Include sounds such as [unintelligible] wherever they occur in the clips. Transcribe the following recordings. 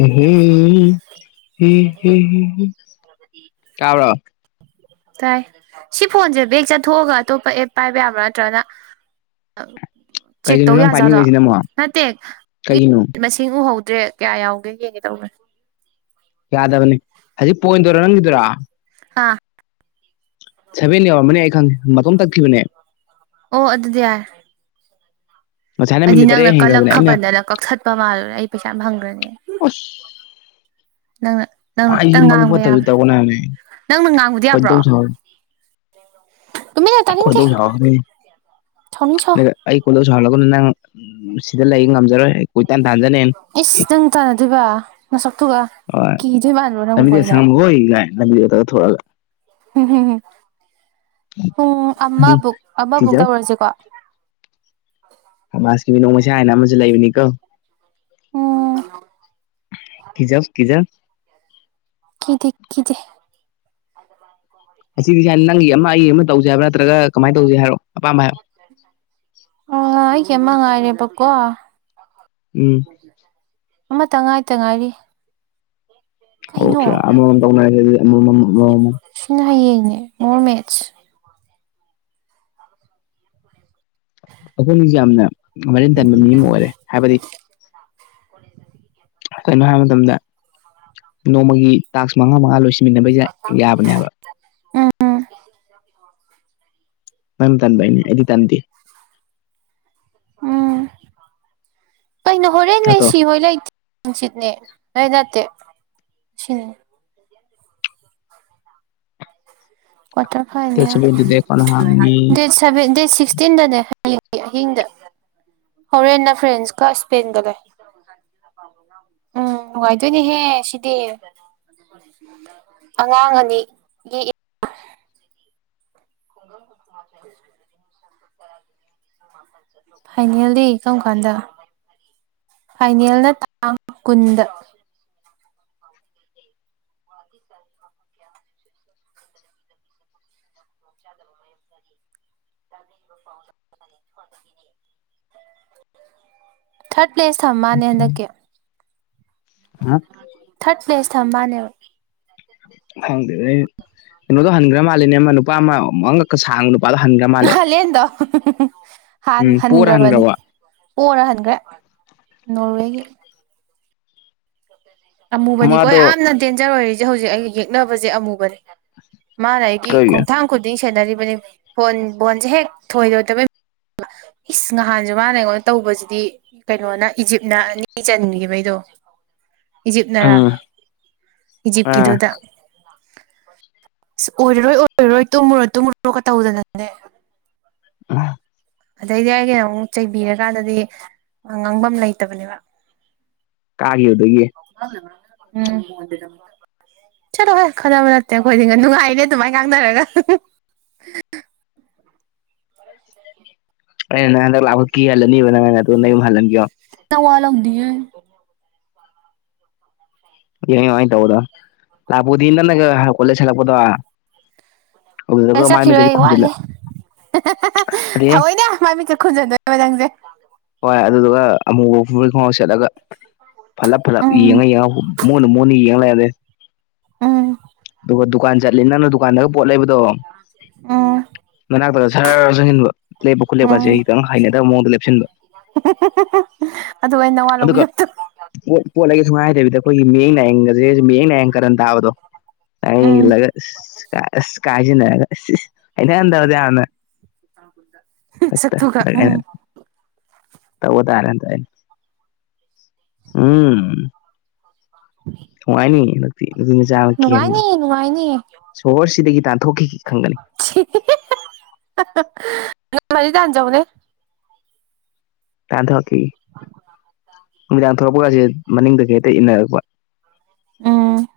ꯑꯦꯍꯦ ꯍꯦ ꯍꯦ ꯍꯦ ꯇꯥꯕ꯭ꯔꯣ [unintelligible] ꯇꯥꯏ ꯁꯤ ꯐꯣꯟꯁꯦ ꯕꯦꯛ ꯆꯠꯊꯣꯛꯑꯒ ꯑꯇꯣꯞꯄ ꯑꯦꯞ ꯄꯥꯏꯕ ꯌꯥꯕ꯭ꯔꯥ ꯅꯠꯇ꯭ꯔꯅ ꯆꯦꯛ ꯀꯩꯒꯤꯅꯣ ꯇꯧꯌꯥꯖꯥꯠꯂꯣ ꯅꯠꯇꯦ ꯀꯩꯅꯣ ꯃꯁꯤꯡ ꯎꯍꯧꯗ꯭ꯔꯦ ꯀꯌꯥ ꯌꯥꯎꯒꯦ ꯌꯦꯡꯒꯦ ꯇꯧꯕꯅꯦ ꯌꯥꯗꯕꯅꯤ ꯍꯧꯖꯤꯛ ꯄꯣꯏꯟ ꯗꯨꯔ ꯅꯪꯒꯤꯗꯨꯔꯥ ꯍꯥ ꯁꯚꯦꯟ ꯌꯧꯔꯝꯃꯅꯤ ꯑꯩ ꯈꯪꯉꯦ ꯃꯇꯣꯝ ꯇꯛꯈꯤꯕꯅꯦ ꯑꯣ ꯑꯗꯨꯗꯤ ꯌꯥꯏ꯫ ꯉꯁꯥꯏꯅ ꯑꯩꯗꯤ ꯃꯤꯅꯤꯠ ꯇꯔꯦꯠ ꯅꯪꯅ ꯍꯦꯟꯈ꯭ꯔꯕꯅꯦ ꯑꯩꯅ ꯀꯜꯂꯛꯈꯕꯗꯅ ꯀꯛꯊꯠꯄ ꯃꯥꯜꯂꯨꯔꯦ ꯑꯩ ꯄꯩꯁꯥ ꯐꯪꯈ꯭ꯔꯅꯤ꯫ ꯑꯁ ꯅꯪꯅ ꯅꯪꯅ ꯑꯩꯁꯤ ꯈꯇꯪ ꯃꯕꯨꯛ ꯉꯥꯡꯕ ꯐꯠꯇꯕꯁꯤ ꯌꯥꯕ꯭ꯔꯥ ꯇꯧꯒꯅꯣ ꯍꯥꯏꯕꯅꯦ ꯅꯪꯅ ꯉꯥꯡꯕꯗꯤ ꯌꯥꯕ꯭ꯔꯣ꯫ ꯈꯣꯏꯗꯧ ꯁꯥꯎꯔꯦ ꯇꯨꯃꯤꯝ ꯂꯩꯎ ꯇꯥꯅꯤꯡꯗꯦ ꯈꯣꯏꯗꯧ ꯁꯥꯎꯔꯒꯅꯤ ꯁꯥꯏꯅꯤꯡ ꯁꯥꯎ꯫ ꯑꯗꯨꯒ ꯑꯩ ꯀꯣꯟꯗꯧ ꯁꯥꯏꯍꯜꯂꯛꯀꯅꯨ ꯅꯪ ꯁꯤꯗ ꯂꯩ ꯉꯝꯖꯔꯣꯏ꯫ ꯀꯣꯏꯇꯥꯟ ꯇꯥꯟꯖꯅꯦꯅ ꯏꯁꯁ ꯅꯪ ꯇꯥꯟꯅꯗꯣꯏꯕ ꯅꯁꯛꯇꯨꯒ ꯍꯣꯏ ꯀꯤ ꯂꯝꯕꯤꯗ ꯁꯪꯉꯝꯃꯈꯣꯏ ꯏ ꯉꯥꯏ ꯂꯝꯕꯤꯗ ꯑꯇ ꯊꯣꯛꯂꯛꯑꯒ ꯎꯝ ꯄꯨꯡ ꯎꯝ ꯑꯃꯕꯨꯛ ꯑꯃꯕꯨꯛ ꯀꯤꯖꯕ ꯇꯧꯔꯁꯤꯀꯣ ꯁꯃꯥꯖꯀꯤ ꯃꯤꯅꯣꯛ ꯃꯩꯁꯥ ꯍꯥꯏꯅ ꯑꯃꯁꯨ ꯂꯩꯕꯅꯤ ꯀꯣ ꯎꯝ ꯀꯤꯖꯧ ꯀꯤꯖꯧ ꯀꯤꯗꯦ ꯀꯤꯗꯦ ꯑꯁꯤꯒꯤꯖ ꯁꯥꯏꯅ ꯅꯪꯒꯤ ꯑꯃ ꯑꯩ ꯑꯃ ꯇꯧꯖꯦ ꯍꯥꯏꯕ꯭ꯔꯥ ꯅꯠꯇ꯭ꯔꯒ ꯀꯃꯥꯏꯅ ꯇꯧꯖꯦ ꯍꯥꯏꯔꯣ ꯑꯄꯥꯝꯕ ꯍꯥꯏꯔꯣ ꯑ ꯑꯩꯒꯤ ꯀꯦꯝꯃ ꯉꯥꯏꯔꯦ ꯄꯀꯣ ꯎꯝ ꯑꯃ ꯇꯉꯥꯏ ꯇꯉꯥꯏꯔꯤ ꯑꯣ ꯈꯌꯥ ꯑꯃꯃꯝ ꯇꯧꯅꯔꯖꯦ ꯑꯃꯃꯝ ꯁꯤꯅ ꯍꯌꯦꯡꯅꯦ ꯃꯣꯔ ꯃꯦꯖ ꯑꯩꯈꯣꯏ ꯃꯤꯁꯦ ꯌꯥꯝꯅ ꯃꯔꯤꯟ ꯇꯟꯕ ꯃꯤ ꯑꯃ ꯑꯣꯏꯔꯦ ꯍꯥꯏꯕꯗꯤ ꯀ [unintelligible] ꯀꯩꯅꯣ ꯍꯥꯏꯕ ꯃꯇꯝꯗ ꯅꯣꯡꯃꯒꯤ ꯇꯥꯛꯁ ꯃꯉꯥ ꯃꯉꯥ ꯂꯣꯏꯁꯤ ꯎꯝ ꯎꯝ ꯅꯪ ꯇꯟꯕꯩꯅꯦ ꯑꯩꯗꯤ ꯇꯟꯗꯦ ꯎꯝ ꯄꯩꯅꯣ ꯍꯣꯔꯦꯟ ꯅꯠꯇ꯭ꯔꯣ ꯃꯁꯤ ꯍꯣꯏ ꯂꯩꯇꯤ ꯅꯨꯡꯆꯤꯠꯅꯦ ꯅ ꯅꯠꯇꯦ ꯁꯤꯅꯤ ꯀ꯭ꯋꯥꯇꯔ ꯗꯦꯠ ꯐꯥꯏꯅꯦꯜ ꯁꯚꯦꯟꯗꯨꯗꯤ ꯀꯣꯟꯅ ꯍꯥꯡꯉꯅꯤ ꯗꯦꯠ ꯁꯚꯦꯟ ꯗꯦꯠ ꯁꯤꯛꯁꯇꯤꯟꯗꯅꯦ ꯍꯌꯦꯡ ꯑꯍꯤꯡꯗ ꯍꯣꯔꯦꯟꯅ ꯐ꯭ꯔꯦꯟꯁ ꯀ ꯁꯄꯦꯟꯒ ꯂꯩ ꯎꯝ ꯅꯨꯡꯉꯥꯏꯗꯣꯏꯅꯦꯍꯦ ꯁꯤꯗꯤ ꯑꯉꯥꯡ ꯑꯅꯤ [unintelligible] ꯐꯥꯏꯅꯦꯜꯗꯤ ꯀꯔꯝ ꯀꯥꯟꯗ ꯐꯥꯏꯅꯦꯜꯅ ꯇꯥꯡ ꯀꯨꯟꯗ ꯀ [unintelligible] ꯗꯔꯃꯌꯔꯤ ꯇ ꯐꯥꯎ ꯊꯠ ꯊꯔꯦ [unintelligible] ꯊꯥꯔꯠ ꯄ꯭ꯂꯦꯁ ꯊꯝ ꯃꯥꯜꯅꯦ ꯍꯟꯗꯛꯀꯤ ꯑ [unintelligible] ꯊꯥꯔꯠ ꯄꯂꯦꯁ ꯊꯝꯕꯅꯦꯕ ꯍꯪꯗꯦꯗ ꯀꯩꯅꯣꯗꯣ ꯍꯟꯈ꯭ꯔ ꯃꯥꯜꯂꯤꯅꯦ ꯑꯃ ꯅꯨꯄꯥ ꯑꯃ ꯃꯉꯛꯀ ꯁꯥꯡꯕꯗꯣ ꯄꯜ ꯍꯪꯒꯥꯝ ꯍꯥꯂꯦꯟꯗꯣ ꯍꯥꯟ ꯎꯝ ꯄꯣꯔ ꯍꯟꯒ꯭ꯔꯕꯅꯤ ꯍꯟꯈ꯭ꯔꯕ ꯄꯣꯔꯥ ꯍꯟꯈ꯭ꯔꯦ ꯅꯣꯔꯋꯦꯒꯤ ꯑꯃꯨꯕꯅꯤꯀꯣ ꯃꯥꯗꯣ ꯌꯥꯝꯅ ꯗꯦꯟꯖꯔ ꯑꯣꯏꯔꯤꯁꯦ ꯍꯧꯖꯤꯛ ꯑꯩ ꯌꯦꯛꯅꯕꯁꯦ ꯑꯃꯨꯕꯅꯤ ꯃꯥꯅ ꯑꯩꯒꯤ ꯀꯩ ꯈꯣꯡꯊꯥꯡ ꯈꯨꯗꯤꯡ ꯁꯦꯟꯅꯔꯤꯕꯅꯤ ꯕꯣꯟ ꯕꯣꯟꯁꯦ ꯍꯦꯛ ꯊꯣꯏꯔꯣꯏꯗꯕꯩ ꯏꯁ ꯉꯍꯥꯟꯁꯨ ꯃꯥꯅ ꯑꯩꯉꯣꯟꯗ ꯇꯧꯕꯁꯤꯗꯤ ꯀꯩꯅꯣꯅ ꯏꯖꯤꯞꯅ ꯑꯅꯤ ꯆꯟꯈꯤꯕꯩꯗꯣ ꯏꯖꯤꯞꯅꯔꯥ ꯎꯝ ꯑꯥ ꯏꯖꯤꯞꯀꯤꯗꯨꯗ ꯑꯁ ꯑꯣꯏꯔꯔꯣꯏ ꯑꯣꯏꯔꯔꯣꯏ ꯇꯨꯝꯃꯨꯔꯣ ꯇꯨꯝꯃꯨꯔꫭꯒ ꯇꯧꯗꯅꯅꯦ ꯑ ꯑꯗꯩꯗꯤ ꯑꯩꯒꯤꯅ ꯑꯃꯨꯛ ꯆꯩꯕꯤꯔꯀꯥꯟꯗꯗꯤ ꯉꯥꯡꯕꯝ ꯂꯩꯇꯕꯅꯦꯕ ꯀꯥꯒꯤꯕꯗꯨꯒꯤ ꯎꯝ ꯆꯠꯂꯣ ꯍꯦ ꯈꯠꯅꯕ ꯅꯠꯇꯦ ꯑꯩꯈꯣꯏꯗꯤ ꯅꯨꯡꯉꯥꯏꯅꯦ ꯑꯗꯨꯃꯥꯏ ꯉꯥꯡꯅꯔꯒ [unintelligible] ꯑꯩꯅ ꯅꯪ ꯍꯟꯗꯛ ꯂꯥꯛꯄꯗ ꯀꯤꯍꯜꯂꯅꯤꯕ ꯅꯪꯅꯗꯣ ꯅ ꯌꯨꯝ ꯍꯜꯂꯟꯒꯦ ꯅꯋꯥꯂꯧꯗꯤ ꯑꯦ ꯌꯦꯟ ꯑꯗꯨꯃꯥꯏ ꯇꯧꯕꯗꯣ ꯂꯥꯛꯄꯨꯗꯤ ꯅꯪꯅꯒ ꯀꯣꯂꯦꯖ ꯍꯂꯛꯄꯗꯣ ꯆꯠꯈꯤꯔꯣꯏ ꯑꯩ ꯋꯥꯠꯂꯤ ꯑꯗꯩ ꯊꯑꯣꯏꯅ ꯃꯥꯏ ꯃꯤꯠꯀꯥ ꯈꯨꯝꯖꯟꯗꯣꯏꯕ ꯅꯪꯁꯦ ꯍꯣꯏ ꯑꯗꯨꯗꯨꯒ ꯑꯃꯨꯕ ꯐꯨꯔꯤꯠ ꯈꯣꯡꯒꯥꯎ ꯁꯦꯠꯂꯒ ꯐꯠꯂꯞ ꯐꯠꯂꯞ ꯎꯝ ꯌꯦꯡꯉ ꯌꯦꯡꯉ ꯃꯨꯅ ꯃꯨꯅ ꯌꯦꯡꯂꯩꯔꯗꯤ ꯎꯝ ꯗꯨꯒ ꯗꯨꯀꯥꯟ ꯖꯠꯂꯤꯟ ꯅꯪꯅ ꯗꯨꯀꯥꯟꯗꯒ ꯄꯣꯠ ꯂꯩꯕꯗꯣ ꯑꯣ ꯃꯅꯥꯛꯇꯗ ꯁꯔ ꯆꯪꯁꯤꯟꯕ ꯂꯦꯞꯄ ꯈꯨꯠꯂꯦꯞꯀꯁꯦ ꯈꯤꯇꯪ ꯍꯩꯅꯗꯕ ꯃꯑꯣꯡꯗ ꯂꯦꯞꯁꯤꯟꯕ ꯑꯍꯥ ꯍꯥ ꯍꯥ ꯍꯥ ꯑꯗꯨ ꯑꯩꯅ ꯅꯋꯥ ꯂꯧꯕꯤꯗꯕꯗꫭ ꯄꫭꯠ ꯄꫭꯠ ꯂꯩꯒꯦ ꯁꯨꯡꯍꯥꯏ ꯍꯥꯏꯗꯕꯤꯗ ꯑꯩꯈꯣꯏꯒꯤ ꯃꯤꯌꯦꯡ ꯅꯥꯏꯌꯦꯡꯒꯖꯦ ꯃꯤꯠꯌꯦꯡ ꯅꯥꯏꯌꯦꯡ ꯀꯔꯟ ꯇꯥꯕꯗꯣ ꯁꯥꯏꯅ ꯎꯝ ꯌꯦꯡꯖꯤꯡꯂꯒ ꯑꯁ ꯀꯥꯏ ꯑꯁ ꯀꯥꯏ ꯍꯥꯏꯖꯤꯟꯅꯔꯒꯁꯤ ꯑꯁ ꯍꯩꯅꯍꯟꯗꯕꯗꫭ ꯌꯥꯝꯅ ꯍꯟꯗꯛ ꯃꯁꯛꯇꯨꯒ ꯑꯩꯅ ꯎꯝ ꯇꯧꯕ ꯇꯥꯔꯦ ꯍꯟꯇꯛ ꯑꯩꯅ ꯎꯝ [unintelligible] ꯅꯨꯡꯉꯥꯏꯅꯤ ꯍꯟꯗꯛꯇꯤ ꯅꯨꯄꯤ ꯃꯆꯥ ꯑꯃ ꯀꯤꯍꯟꯒꯦ ꯅꯨꯡꯉꯥꯏꯅꯤ ꯅꯨꯡꯉꯥꯏꯅꯤ ꯁꯣꯍꯣꯔꯁꯤꯗꯒꯤ ꯇꯥꯟꯊꯣꯛꯈꯤꯒꯦ ꯈꯪꯒꯅꯤ ꯁꯤ ꯍꯥ ꯍꯥ ꯉꯝꯃꯗꯤ ꯇꯥꯟꯖꯧꯅꯦ ꯇꯥꯟꯊꫭꯛꯈꯤꯒꯦ ꯅꯨꯃꯤꯗꯥꯡ ꯊꫭꯛꯂꯛꯄꯒꯖꯦ ꯃꯅꯤꯡꯗꯒꯤ ꯍꯦꯛꯇ ꯏꯟꯅꯔꯛꯄ ꯎꯝ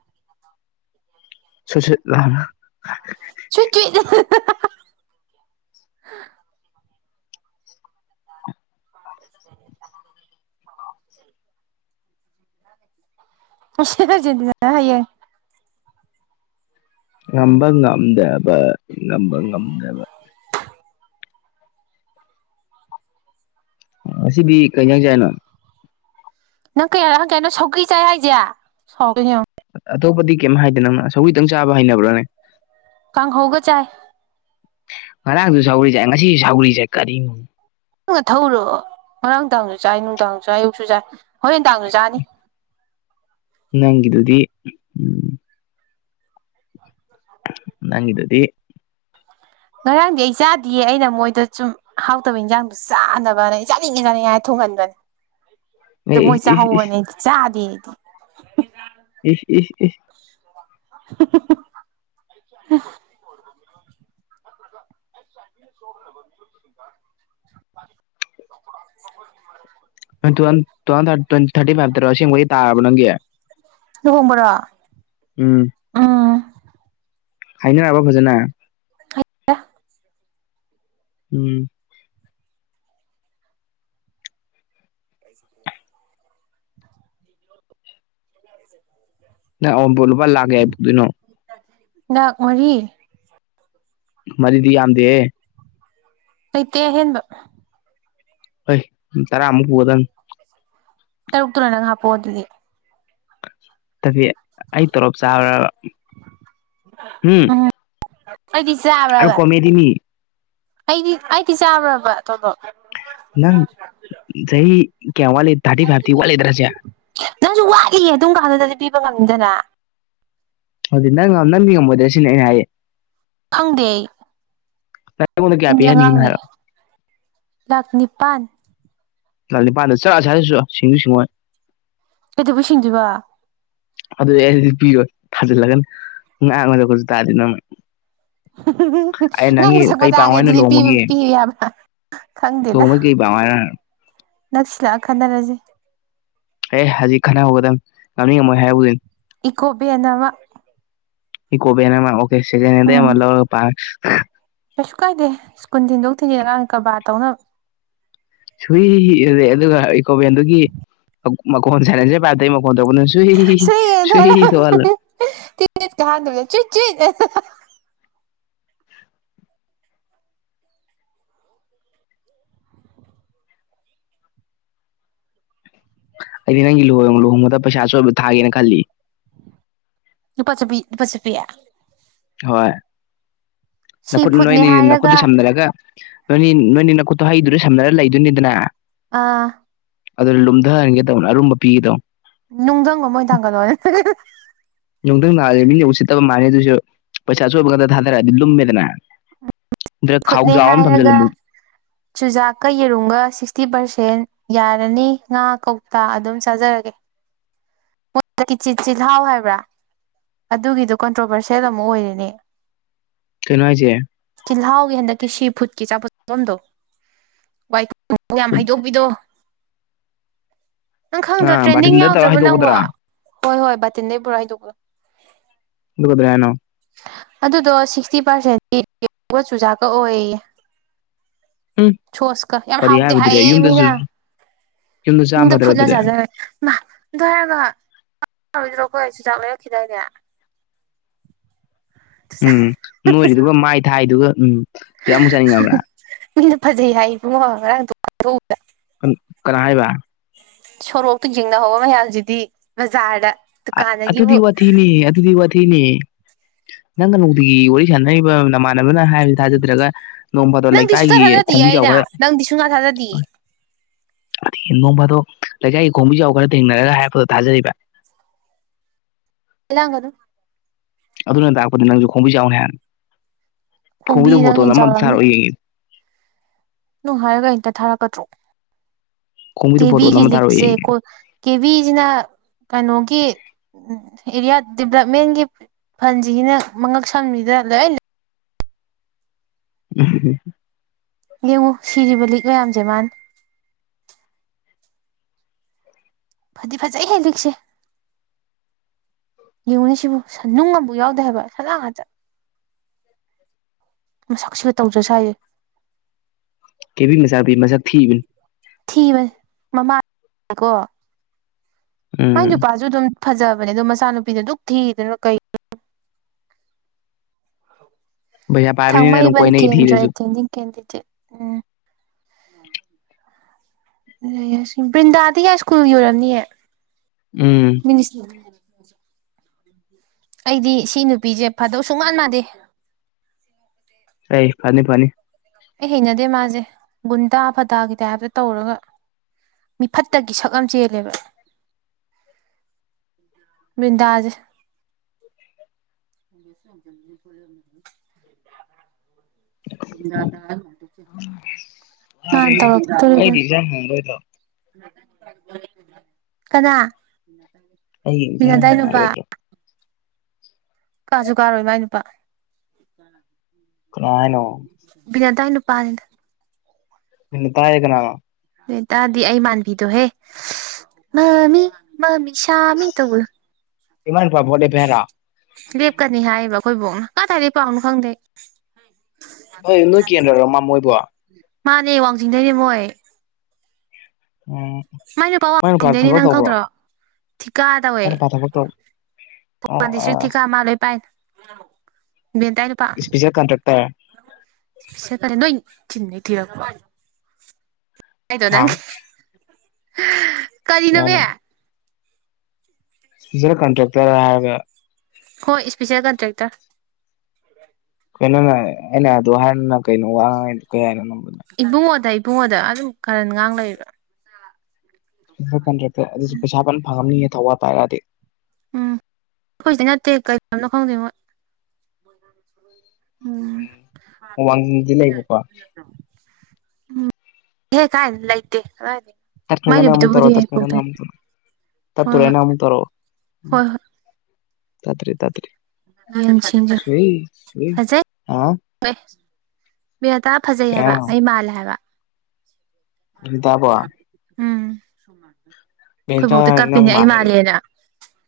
ꯁꯨꯠ ꯁꯨꯠ ꯂꯥꯎꯅ ꯁꯨꯏ ꯆꯤꯠ ꯑꯍꯥ ꯍꯥ ꯍꯥ ꯒ [unintelligible] ꯉꯁꯤꯅ ꯑꯔꯖꯦꯟꯇꯤꯅ ꯍꯌꯦꯡ ꯉꯝꯕ ꯉꯝꯗꯕ ꯉꯝꯕ ꯉꯝꯗꯕ ꯉꯁꯤꯗꯤ ꯀꯩ ꯏꯟꯖꯥꯡ ꯆꯥꯏꯅꯣ ꯅꯪ ꯀꯌꯥꯔꯛ ꯍꯪꯀꯦ ꯍꯥꯏꯅꫭ ꯁꯧꯒꯔꯤ ꯆꯥꯏ ꯍꯥꯏꯖꯦ ꯁꯥꯎꯔꯛꯇꫭꯏꯅꯤ ꯌꯦꯉꯣ ꯑꯇꯣꯞꯄꯗꯤ ꯀꯩꯝ ꯍꯥꯏꯗꯦ ꯅꯪꯅ ꯁꯧꯒꯔꯤ ꯇꯪ ꯆꯥꯕ ꯍꯩꯅꯕ꯭ꯔꯅꯦ ꯀꯥꯡꯍꯧꯒ ꯆꯥꯏ ꯉꯔꯥꯡꯖꯨ ꯁꯧꯒꯔꯤ ꯆꯥꯏ ꯉꯁꯤꯁꯨ ꯁꯧꯒꯔꯤ ꯆꯥꯏ ꯀꯔꯤꯅꯣ ꯅꯪ ꯅꯊꯧꯔꯣ ꯉꯔꯥꯡ ꯗꯥꯡꯖꯨ ꯆꯥꯏ ꯅꯨꯡꯗꯥꯡ ꯆꯥꯏ ꯑꯌꯨꯛꯁꯨ ꯆꯥꯏ ꯍꯣꯔꯦꯟ ꯗꯥꯡꯖꯨ ꯆꯥꯅꯤ ꯅꯪꯒꯤꯗꯨꯗꯤ ꯎꯝ ꯅꯪꯒꯤꯗꯨꯗꯤ ꯉꯔꯥꯡꯗꯤ ꯑꯩ ꯆꯥꯗꯤꯌꯦ ꯑꯩꯅ ꯃꯣꯏꯗ ꯁꯨꯝ ꯑꯍꯥꯎꯇꯕ ꯏꯟꯖꯥꯡꯗꯨ ꯆꯥꯅꯕꯅ ꯆꯥꯅꯤꯡꯉꯦ ꯆꯅꯤꯡꯉꯦ ꯍꯥꯏꯔꯒ ꯊꯣꯡꯍꯟꯕꯅꯦ ꯑꯗꯨ ꯑꯦ ꯃꯣꯏ ꯏꯁ ꯏꯁ ꯆꯥꯍꯧꯕꯅꯦ ꯑꯩꯗꯤ ꯆꯥꯗꯦ ꯑꯩꯗꯤ ꯏꯁ ꯏꯁ ꯏꯁ ꯍꫭ ꯍꫭ ꯍꫭ ꯍ [unintelligible] [unintelligible] ꯑꯥ ꯇꯨꯊꯥꯎ ꯇꯨꯊꯥꯎꯖꯟ ꯊꯔ ꯇꫭꯟ ꯊꯔꯇꯤ ꯐꯥꯏ꯭ꯕꯇꯔꫭ ꯑꯁꯦꯡꯕꯩ ꯇꯥꯔꯕꫭ ꯅꯪꯒꯤ ꯂꯨꯍꯣꯡꯕꯔꯣ ꯎꯝ ꯎꯝ ꯍꯥꯏꯅꯔꯕꫭ ꯐꯖꯅꯥ ꯍ [unintelligible] ꯎꯝ [inaudible] ꯅꯪ ꯑꯎꯨꯟꯄꯣꯠ ꯂꯨꯄꯥ ꯂꯥꯛ ꯀꯌꯥꯒꯤ ꯄꯨꯗꯣꯏꯅꯣ ꯂꯥꯛ ꯃꯔꯤ ꯃꯔꯤꯗꯤ ꯌꯥꯝꯗꯦꯍꯦ ꯂꯩꯇꯦ ꯑꯍꯦꯟꯕ ꯍꯩ ꯇꯔꯥꯃꯨꯛ ꯄꯨꯒꯗꯧꯅꯦ ꯇꯔꯨꯛ ꯇꯨꯅ ꯅꯪ ꯍꯥꯄꯛꯑꯣ ꯑꯗꯨꯗꯤ ꯇꯕꯤ ꯑꯩ ꯇꫭꯂꯣꯞ ꯆꯥꯕꯔꯕ ꯍꯨꯝ ꯎꯝ ꯑꯩꯗꯤ ꯆꯥꯕ꯭ꯔꯕ ꯕꯤꯅꯤ [unintelligible] ꯑꯩꯗꯤ ꯑꯩꯗꯤ ꯆꯥꯕꯔꯕ ꯇꫭꯂꫭꯄ ꯅꯪ ꯆꯍꯤ ꯀꯌꯥꯝ ꯋꯥꯠꯂꯤ ꯊꯔꯇꯤ ꯐꯥꯏ꯭ꯕꯇꯤ ꯋꯥꯠꯂꯤꯗꯔꯁꯤ ꯅꯪꯖꯨ ꯋꯥꯠꯂꯤꯌꯦ ꯑꯗꯨꯝ ꯀꯥꯟꯗꯨꯗꯗꯤ ꯄꯤꯕ ꯉꯝꯅꯤꯗꯅ ꯑꯗꯨꯗꯤ ꯅꯪ ꯅꯪꯗꯤ ꯉꯝꯃꯣꯏꯗ꯭ꯔ ꯁꯤꯅꯦ ꯑꯩꯅ ꯍꯥꯏꯖ‌ꯦ ꯈꯪꯗꯦ ꯑꯩ ꯅꯪ ꯑꯩꯉꯣꯟꯗ ꯀꯌꯥ ꯑꯩꯗꯤ ꯄꯤꯍꯟꯅꯤꯡꯉꯤꯅꯣ ꯑꯉꯥꯡꯅꯦ ꯍꯥꯏꯔꯣ ꯂꯥꯛ ꯅꯤꯄꯥꯟ ꯂꯥꯛ‌ ꯅꯤꯄꯗꫭ ꯆꯠꯂ ꯑꯁꯥꯕꯥ ꯂꯩꯆꫭꯆꫭ ꯁꯤꯡꯁꯨꯨ ꯁꯤꯡꯉꯛꯑꫭꯏ ꯀꯩꯗꯧꯕꯩ ꯁꯤꯡꯗꯣꯏꯕ ꯑꯗꯨꯗꯤ ꯑꯩꯗꯤ ꯄꯤꯔꯣꯏ ꯊꯥꯖꯤꯜꯂꯛꯀꯅꯤ ꯉꯥꯡꯕ ꯁꯛꯄꯁꯨ ꯇꯥꯗꯦ ꯅꯪꯅꯥ ꯉꯥꯡꯕ ꯁꯛꯄ ꯀꯩ ꯇꯥꯒꯦ ꯄꯥꯝꯃꯣ ꯍꯥꯏꯅꯣ ꯑꯗꯨꯗꯤ ꯄꯤꯕ ꯂꯨꯍꯣꯡꯕꯒꯤ ꯌꯥꯕꯔꯥ ꯈꯪꯗꯦꯗ ꯂꯨꯍꯣꯡꯕꯒꯤ ꯀꯩ ꯄꯥꯝꯃꯣ ꯍꯥꯏꯅꯣ ꯅꯪꯁꯤꯟꯂꯥꯛꯑ ꯈꯟꯅꯔꯁꯦ ꯑꯦ ꯍꯧꯖꯤꯛ ꯈꯔ ꯍꯧꯒꯗꯕ ꯉꯝꯅꯤꯡ ꯉꯝꯃꯣꯏ ꯍꯥꯏꯍꯧꯗꫭꯏꯅꯤ ꯏꯀꯣꯕ‌ꯦꯟ ꯑꯃꯥ ꯏꯀꯣꯕꯦꯟ ꯑꯃꯥ ꯑꯣꯀ‌ꯦ ꯁꯦꯀ‌ꯦꯟ ꯍ‌ꯦꯟꯗꯩ ꯑꯃ ꯎꯝ ꯂꯧꯔꯥ ꯄꯥꯡꯉꯒ‌ꯦ ꯀꯩꯁꯨ ꯀꯥꯏꯗꯦ ꯁ꯭ꯀꯨꯜ ꯊꯤꯟꯗꯣꯛ ꯊꯤꯟꯖꯤꯟ ꯀꯔꯕꯥꯔ ꯇꯧꯅꯕ ꯁꯨꯏ ꯑꯗꯨꯒ ꯏꯀꯣꯕꯦꯟꯗꯨꯒꯤ ꯃꯈꯣꯟ ꯁꯥꯟꯂ‌ꯦꯟꯁꯔ ꯄꯥꯏꯞꯇꯩ ꯃꯈꫭꯟ ꯃꯈꫭꯟ ꯊꫭꯔꯛꯄꯅꯥ ꯁꯨꯍ ꯁꯨꯏ ꯊꫭꯛꯍꯟꯂꫭ ꯇꯅꯦ ꯀ ꯍꯥꯟꯗ ꯆꯨ ꯆꯤ [unintelligible] ꯑꯩꯗꯤ ꯅꯪꯒꯤ ꯂꯨꯍꯣꯡꯕ ꯂꯨꯍꯣꯡꯕꯗ ꯄꯩꯁꯥꯑꯆꫭꯏꯕ ꯊꯥꯒꯦꯅ ꯈꯜꯂꯤꯌ‌ ꯂꯨꯄꯥ ꯆꯞꯄꯤ ꯂꯨꯄꯥ ꯆꯞꯄꯤ ꯍꯣꯏ ꯁꯤ ꯅꯈꯨꯠ ꯐꯨꯠꯅꯦ ꯅꯣꯏꯅꯤ ꯅꯈꯨꯠꯇꯨ ꯍꯥꯏꯔꯒ ꯁꯝꯅꯔꯒ ꯅꯣꯏꯅꯤ ꯅꯣꯏꯅꯤ ꯅꯈꯨꯠꯇꯣ ꯍꯩꯗꯨꯗ ꯁꯝꯅꯔ ꯂꯩꯗꯣꯏꯅꯤꯗꯅ ꯑꯥ ꯑꯗꯨꯗ ꯂꯨꯝꯊꯍꯟꯒꯦ ꯇꯧꯕꯅ ꯑꯔꯨꯝꯕ ꯄꯤꯒꯦ ꯊꯧꯕꯅ‌ꯦ ꯅꯨꯡꯗꯪ ꯑꯃꯥ ꯑꫭꯏꯅ ꯊꯥꯡꯒꯠꯂꯛꯑꫭꯅ‌ꯦ ꯅꯨꯡꯊꯪ ꯊꯔꯗꯤ ꯃꯤꯅ ꯎꯁꯤꯠꯇꯕ ꯃꯥꯥꯟꯅꯤ ꯑꯗꯨꯁꯨ ꯄꯩꯁꯥ ꯑꯆꫭꯏꯕ ꯈꯛꯇ ꯊꯥꯗꯔꯛꯑꯗꯤ ꯂꯨꯝꯃꯦꯗꯅ ꯅꯠ꯭ꯇꯔ ꯐꯨꯠꯅꯦ ꯈꯥꯎꯖꯥꯎ ꯑꯃ ꯊꯝꯖꯤꯜꯂꯝꯕ ꯍꯥꯏꯔꯒ ꯆꯨꯖꯥꯛꯀ ꯌꯦꯔꯨꯝꯒ ꯁꯤꯛꯁꯇꯤ ꯄꯥꯔꯁꯦꯟ ꯌꯥꯔꯅꯤ ꯉꯥ ꯀꯧꯇꯥ ꯑꯗꯨꯝ ꯆꯥꯖꯔꯒꯦ ꯃꯣꯏ ꯍꯟꯊꯛꯀꯤ ꯆꯤꯜꯍꯥꯎ ꯍꯥꯏꯕ꯭ꯔꯥ ꯑꯗꯨꯒꯤꯗꯣ ꯀꯟꯇ꯭ꯔꯣꯚꯔꯁꯌꯦꯜ ꯑꯃꯨꯛ ꯑꯣꯏꯔ‌ꯦꯅꯦ ꯀꯩꯅꫭ ꯍꯥꯏꯁ‌ꯦ ꯇꯤꯜꯍꯥꯎꯒꯤ ꯍꯟꯗꯛꯀꯤ ꯁꯤ ꯐꯨꯠꯀꯤ ꯆꯥꯚꯝꯗꯣ ꯋꯥꯏ ꯌꯥꯝ ꯍꯥꯏꯗꯣꯛꯄꯤꯗꯣ ꯅꯪ ꯈꯪꯗ꯭ꯔꯣ ꯑꯥ ꯇ꯭ꯔꯦꯟꯗꯤꯡ ꯕꯥꯔꯇꯤꯟꯗ ꯇꯧꯔ ꯌꯥꯎꯗ꯭ꯔꯕꯣ ꯍꯩꯗꯣꯛꯄꯗꯨꯔꯣ ꯅꯪꯕꫭ ꯍꯣꯏ ꯍꯣꯏ ꯕꯥꯔꯇꯤꯟꯗꯩ ꯄꯨꯔꯥ ꯍꯩꯏꯗꯣꯛꯄꯗꫭ ꯑꯗꯨ ꯀꯩꯗꯧꯔ‌ꯦ ꯍꯥꯏꯅꯣ ꯑꯗꯨꯗꯣ ꯁꯤꯛꯁꯇꯤ ꯄꯥꯔꯁꯦꯟꯇꯤ ꯆꯨꯖꯥꯛꯀ ꯑꯣꯏꯌꯦ [unintelligible] ꯎꯝ ꯁꯣꯁꯀ ꯌꯥꯝ ꯀꯔꯤ ꯍꯥꯎꯇꯦ ꯍꯥꯏꯕꯗꯨꯗꯤ ꯍꯥꯏꯑꯦ ꯌꯨꯝꯗꯁꯨ ꯃꯤꯅ ꯌꯨꯝꯗ ꯆꯥꯝ ꯗ ꯐꯗ꯭ꯔ ꯑꯗꯨꯗꯤ ꯐꯨꯂ ꯆꯖꯔꯦ ꯃꯥ ꯔꯒ [inaudible] ꯇꯥꯎꯣꯏꯗ꯭ꯔꯣ ꯑꯩꯈ ꯑꯩꯁꯨ ꯆꯥꯛ ꯂꯩꯔꯛꯈꯤꯗꯥꯏꯅꯦ [inaudible] ꯎꯝ ꯆꯨꯖꯥꯛ ꯅꯣꯏꯔꯤꯗꯨꯒ ꯃꯥꯏ ꯊꯥꯏꯗꯨꯒ ꯎꯝꯆꯨꯖꯥꯛ ꯑꯃꯨꯛ ꯆꯅꯤꯡꯉꯛꯑꯕ꯭ꯔꯥ ꯃꯤꯅ ꯐꯖꯩ ꯍꯥꯏ ꯏꯕꯨꯡꯉꯣ ꯉꯔꯥꯡꯗꯨꯀꯥꯟꯊꯣꯛꯎꯕꯗꯥ ꯀꯅꯥ ꯍꯥꯏꯕ ꯁꯣꯔꯣꯛꯇ ꯌꯦꯡꯅ ꯍꯧꯕ ꯃꯌꯥꯝꯁꯤꯗꯤ ꯕꯖꯥꯔꯗ ꯑꯗꯨꯗꯤ ꯗꯨꯀꯥꯟꯗꯒꯤꯕꯨ ꯋꯥꯊꯤꯅꯦ ꯑꯗꯨꯗꯤ ꯋꯥꯊꯤꯅꯦ ꯅꯪꯅ ꯅꯨꯡꯇꯤꯒꯤ ꯋꯥꯔꯤ ꯁꯥꯟꯅꯔꯤꯕ ꯅꯃꯥꯟꯅ ꯅꯃꯥꯟꯅꯕꯅ ꯍꯥꯏꯕꯁꯤ ꯊꯥꯖꯗ꯭ꯔꯒ ꯅꯣꯡ ꯐꯥꯗꯣꯛ ꯅꯪꯗꯤ ꯁꯨꯡꯊꯥ ꯂꯩꯀꯥꯏꯒꯤ ꯊꯥꯖꯗꯤꯌꯦ ꯈꯣꯡꯕꯤ ꯖꯥꯎ ꯑꯩꯅ ꯈꯔ ꯅꯪꯗꯤ ꯁꯨꯡꯊꯥ ꯊꯥꯖꯗꯤꯌꯦ ꯑꯗꯒꯤ ꯅꯣꯡ ꯐꯥꯗꯣꯜ ꯂꯩꯀꯥꯏꯒꯤ ꯈꯣꯕꯤ ꯖꯥꯎ ꯈꯔ ꯊꯦꯡꯅꯔꯒ ꯍꯥꯏꯕꯗꯣ ꯊꯥꯖꯔꯤꯕ ꯂꯥꯡꯒꯅꯨ ꯑꯗꯨꯅ ꯇꯥꯛꯄꯗꯤ ꯅꯪꯁꯨ ꯈꯣꯡꯕꯤ ꯖꯥꯎꯅꯤ ꯍꯥꯏꯅ ꯈꯣꯡꯕꯤꯗꯣ ꯈꯣꯡꯕꯤ ꯐꯣꯇꯣ ꯅꯪ ꯍꯦꯟꯅ ꯅꯝꯃ ꯑꯃꯇ ꯊꯥꯔꯛꯑꯣ ꯌꯦꯡꯒꯦ ꯅꯪ ꯍꯥꯏꯔꯒ ꯍꯦꯛꯇ ꯊꯥꯔꯛꯀꯗ꯭ꯔꯣ ꯈꯣꯡꯕꯤꯗꯣ ꯐꯣꯇꯣ ꯀꯦꯕꯤꯒꯤ ꯑꯃ ꯊꯥꯔꯛꯑꯣ ꯂꯤꯛꯁꯦ ꯌꯦꯡꯒꯦ ꯀꯣ ꯀꯦꯕꯤꯁꯤꯅ ꯀꯩꯅꯣꯒꯤ ꯎꯝ ꯑꯦꯔꯤꯌꯥ ꯗꯤꯕꯂꯞꯃꯦꯟꯒꯤ ꯐꯟꯁꯤꯒꯤꯅ ꯃꯉꯛ ꯁꯝꯂꯤꯗ ꯂꯣꯏ ꯎꯝ ꯌꯦꯡꯉꯨ ꯁꯤꯔꯤꯕ ꯂꯤꯛ ꯃꯌꯥꯝꯁꯦ ꯃꯥꯅ ꯐꯗꯤ ꯐꯖꯩꯍꯦ ꯂꯤꯛꯁꯦ ꯌꯦꯡꯉꯨꯅꯦꯁꯤꯕꯨ ꯅꯨꯡ ꯑꯃꯕꯨꯛ ꯌꯥꯎꯗꯦ ꯍꯥꯏꯕ ꯁꯅꯥ ꯉꯥꯛꯇ ꯃꯁꯛꯁꯤꯒ ꯇꯧꯖ ꯁꯥꯏꯌꯦ ꯀꯦꯕꯤ ꯃꯆꯥꯅꯨꯄꯤ ꯃꯁꯛ ꯊꯤꯕꯅꯦ ꯊꯤꯕꯅꯦ ꯃꯃꯥꯅꯀꯣ ꯃꯥꯏ ꯎꯝ ꯅꯨꯄꯥꯁꯨ ꯑꯗꯨꯝ ꯐꯖꯕꯅꯦ ꯑꯗꯣ ꯃꯥꯏ ꯃꯆꯥ ꯅꯨꯨꯄꯤꯗꯨ ꯑꯗꯨꯛ ꯊꯤꯔꯤꯗꯨꯅ ꯀꯩꯅꯣ ꯄꯩꯁꯥ ꯄꯥꯏꯕꯅꯤꯅ ꯑꯗꯨꯝ ꯊꯥꯡꯃꯩꯕꯟ ꯀꯣꯏꯅꯩ ꯀꯦꯟꯗ꯭ꯔ ꯊꯤꯔꯁꯨ ꯑꯦꯇꯦꯟꯗꯤꯡ ꯀꯦꯟꯗꯤꯗꯦꯠ ꯎꯝ ꯕ꯭ꯔꯤꯟꯗꯥꯗꯤ ꯌꯥꯏꯁ꯭ꯀꯨꯜꯒꯤ ꯑꯣꯏꯔꯝꯅꯤꯌꯦ ꯎꯝ ꯃꯤꯅꯤꯁ ꯑꯩꯗꯤ ꯁꯤ ꯅꯨꯄꯤꯁꯦ ꯐꯗꯧ ꯁꯨꯡ ꯃꯥꯟ ꯃꯥꯟꯗꯦ ꯍꯩ ꯐꯅꯤ ꯐꯅꯤ ꯑꯩ ꯍꯩꯅꯗꯦ ꯃꯥꯁꯦ ꯒꯨꯟꯗꯥ ꯐꯗꯥꯒꯤ ꯇꯥꯏꯞꯇ ꯇꯧꯔꯒ ꯃꯤꯐꯠꯇꯒꯤ ꯁꯛ ꯑꯃ ꯆꯦꯜꯂꯦꯕ ꯕ꯭ꯔꯤꯟꯗꯥꯖꯦ ꯁꯅꯤ ꯐꯂ [inaudible] ꯂꯥꯅꯇꯒꯦ [inaudible] ꯑꯣꯏꯣꯏꯗꯣ [inaudible] ꯀꯅꯥ ꯑꯩ ꯌꯦꯡꯁ ꯕꯤꯅꯥꯗꯥꯏ ꯅꯨꯄꯥ ꯌꯥꯔꯣꯏꯗ꯭ꯔꯣ [inaudible] ꯀꯥꯁꯨ ꯀꯥꯔꯣꯏ ꯃꯥꯏ ꯅꯨꯄꯥ ꯀꯅꯥ ꯍꯥꯏꯅꯣ ꯕꯤꯅꯥꯇꯥ ꯅꯨꯄꯥꯅꯤꯗ ꯕꯥꯅꯥꯇꯥ ꯍꯥꯏꯗꯤ ꯀꯅꯥꯅꯣ ꯕꯥꯅꯥꯇꯥꯗꯤ ꯑꯩ ꯃꯥꯟꯕꯤꯗꯣꯍꯦ ꯃꯥꯃꯤ ꯃꯥꯃꯤ ꯁꯥꯃꯤ ꯇꯧꯕꯗꯣ ꯏꯃꯥꯏ ꯅꯨꯄꯥ ꯕꯣꯠ ꯂꯦꯞꯄꯦ ꯍꯥꯏꯔꫭ ꯂꯦꯞꯀꯅꯤ ꯍꯥꯏꯌꯦꯕ ꯑꯩꯈꯣꯏꯕꯨ ꯀꯗꯥꯏꯗ ꯄꯥꯎꯅꯣ ꯈꯪꯗꯦ ꯅꯣꯏ ꯅꯣꯏ UNINTELLIGIBLE ꯀꯦꯟꯗ꯭ꯔꯔꯣ ꯃꯥ ꯃꯣꯏꯕꯣ ꯃꯥꯅꯦ ꯋꯥꯡꯖꯤꯡꯗꯩꯅꯦ ꯃꯣꯏ ꯎꯝ ꯃꯥꯏ ꯅꯨꯄꯥ ꯋꯥꯡꯖꯤꯡꯗꯩꯅꯦ ꯅꯪ ꯈꯪꯗ꯭ꯔꯣ ꯊꯤꯀꯥ ꯇꯧꯋꯦ ꯃꯥꯏ ꯅꯨꯄꯥ ꯊꯕꯛ ꯇꯧ ꯑꯣ ꯊꯥꯎꯕꯟ ꯗꯤꯁꯇꯛ ꯊꯤꯀꯥ ꯑꯁ ꯃꯥ ꯂꫭꯏ ꯄꯥꯏꯔꯤꯅꯤ ꯕꯤꯅꯤꯇꯥ ꯅꯨꯄꯥ ꯏꯁꯄꯤꯁꯦꯜ ꯀꯟꯇ꯭ꯔꯦꯛꯇꯔ [unintelligible] ꯍꯥꯏꯗꯣ ꯍꯥ ꯅꯪ ꯀꯔꯤꯅꯣꯃꯤ ꯀꯩꯅꯣ ꯏꯁꯄꯤꯁꯌꯦꯜ ꯀꯟꯇ꯭ꯔꯦꯛꯇꯔ ꯍꯥꯏꯔꯒ ꯍꯣꯏ ꯏꯁꯄꯤꯁꯌꯦꯜ ꯀꯟꯇ꯭ꯔꯦꯛꯇꯔ ꯀꯩꯅꯣꯅꯦ ꯑꯩꯅ ꯑꯗꯨ ꯍꯥꯏꯅ ꯀꯩꯅꯣ ꯍꯥꯏꯒꯦꯅꯦ ꯏꯕꯨꯡꯉꯣꯗ ꯏꯕꯨꯡꯉꯣꯗ ꯑꯗꯨꯝ ꯀꯥꯔꯟ ꯉꯥꯡ ꯂꯩꯔꯤꯕ ꯑꯗꯨ ꯀꯟꯇ꯭ꯔꯦꯛꯇꯔ ꯑꯗꯨꯁꯨ ꯄꯩꯁꯥ ꯐꯖꯅ ꯐꯪꯉꯝꯅꯤꯌꯦ ꯊꯧꯕꯥꯜ ꯄꯥꯏꯔꯛꯑꯗꯤ ꯎꯝ ꯑꯩꯈꯣꯏꯁꯤꯗꯩ ꯅꯠꯇꯦ ꯀꯩ ꯂꯝꯅꯣ ꯈꯪꯗꯦ ꯃꯣꯏ [inaudible] ꯎꯝ ꯋꯥꯡꯖꯤꯡꯗꯤ ꯂꯩꯕ ꯀꯣ ꯍꯦ ꯀꯥꯏ ꯂꯩꯇꯦ ꯀꯥꯏꯅꯤ [inaudible] ꯇꯥꯠ ꯈꯔꯒꯅ ꯑꯃꯨꯛ ꯇꯧꯔꯛꯑꫭ ꯇꯥꯠ ꯈꯔꯒꯅ ꯑꯃꯨꯛ ꯇꯧꯔꯛꯑꫭ ꯍꯣꯏ ꯇꯥꯠꯇꯨꯔꯦꯅ ꯑꯃꯨꯛ ꯇꯧꯔꯛꯑꫭ ꯍꯣꯏ ꯍꯣꯏ ꯇꯥꯠꯇꯥꯔꯤ ꯇꯥꯠꯇꯥꯔꯤ ꯍꯣꯏ ꯌꯦꯡꯁꯤꯟꯖꯦ ꯁꯋꯤꯏ ꯁꯋꯤꯏ ꯑꯥꯎ ꯑꯦ ꯕꯤꯅꯇꯥ ꯐꯖꯩ ꯀꯩ ꯍꯥꯏꯕ ꯍꯥꯏꯅꯣ ꯑꯩ ꯃꯥꯜꯂꯦ ꯍꯥꯏꯕ ꯇꯥꯕꯣ UNINTELLIGIBLE ꯑꯥꯈꫭꯏ ꯕꫭꯛꯇꯤ ꯕꯦꯡꯀꯔ ꯅꯪ ꯀꯞꯄꯤꯅꯦ ꯑꯩ ꯃꯥꯜꯂꯦ ꯃꯥꯜꯂꯦꯅ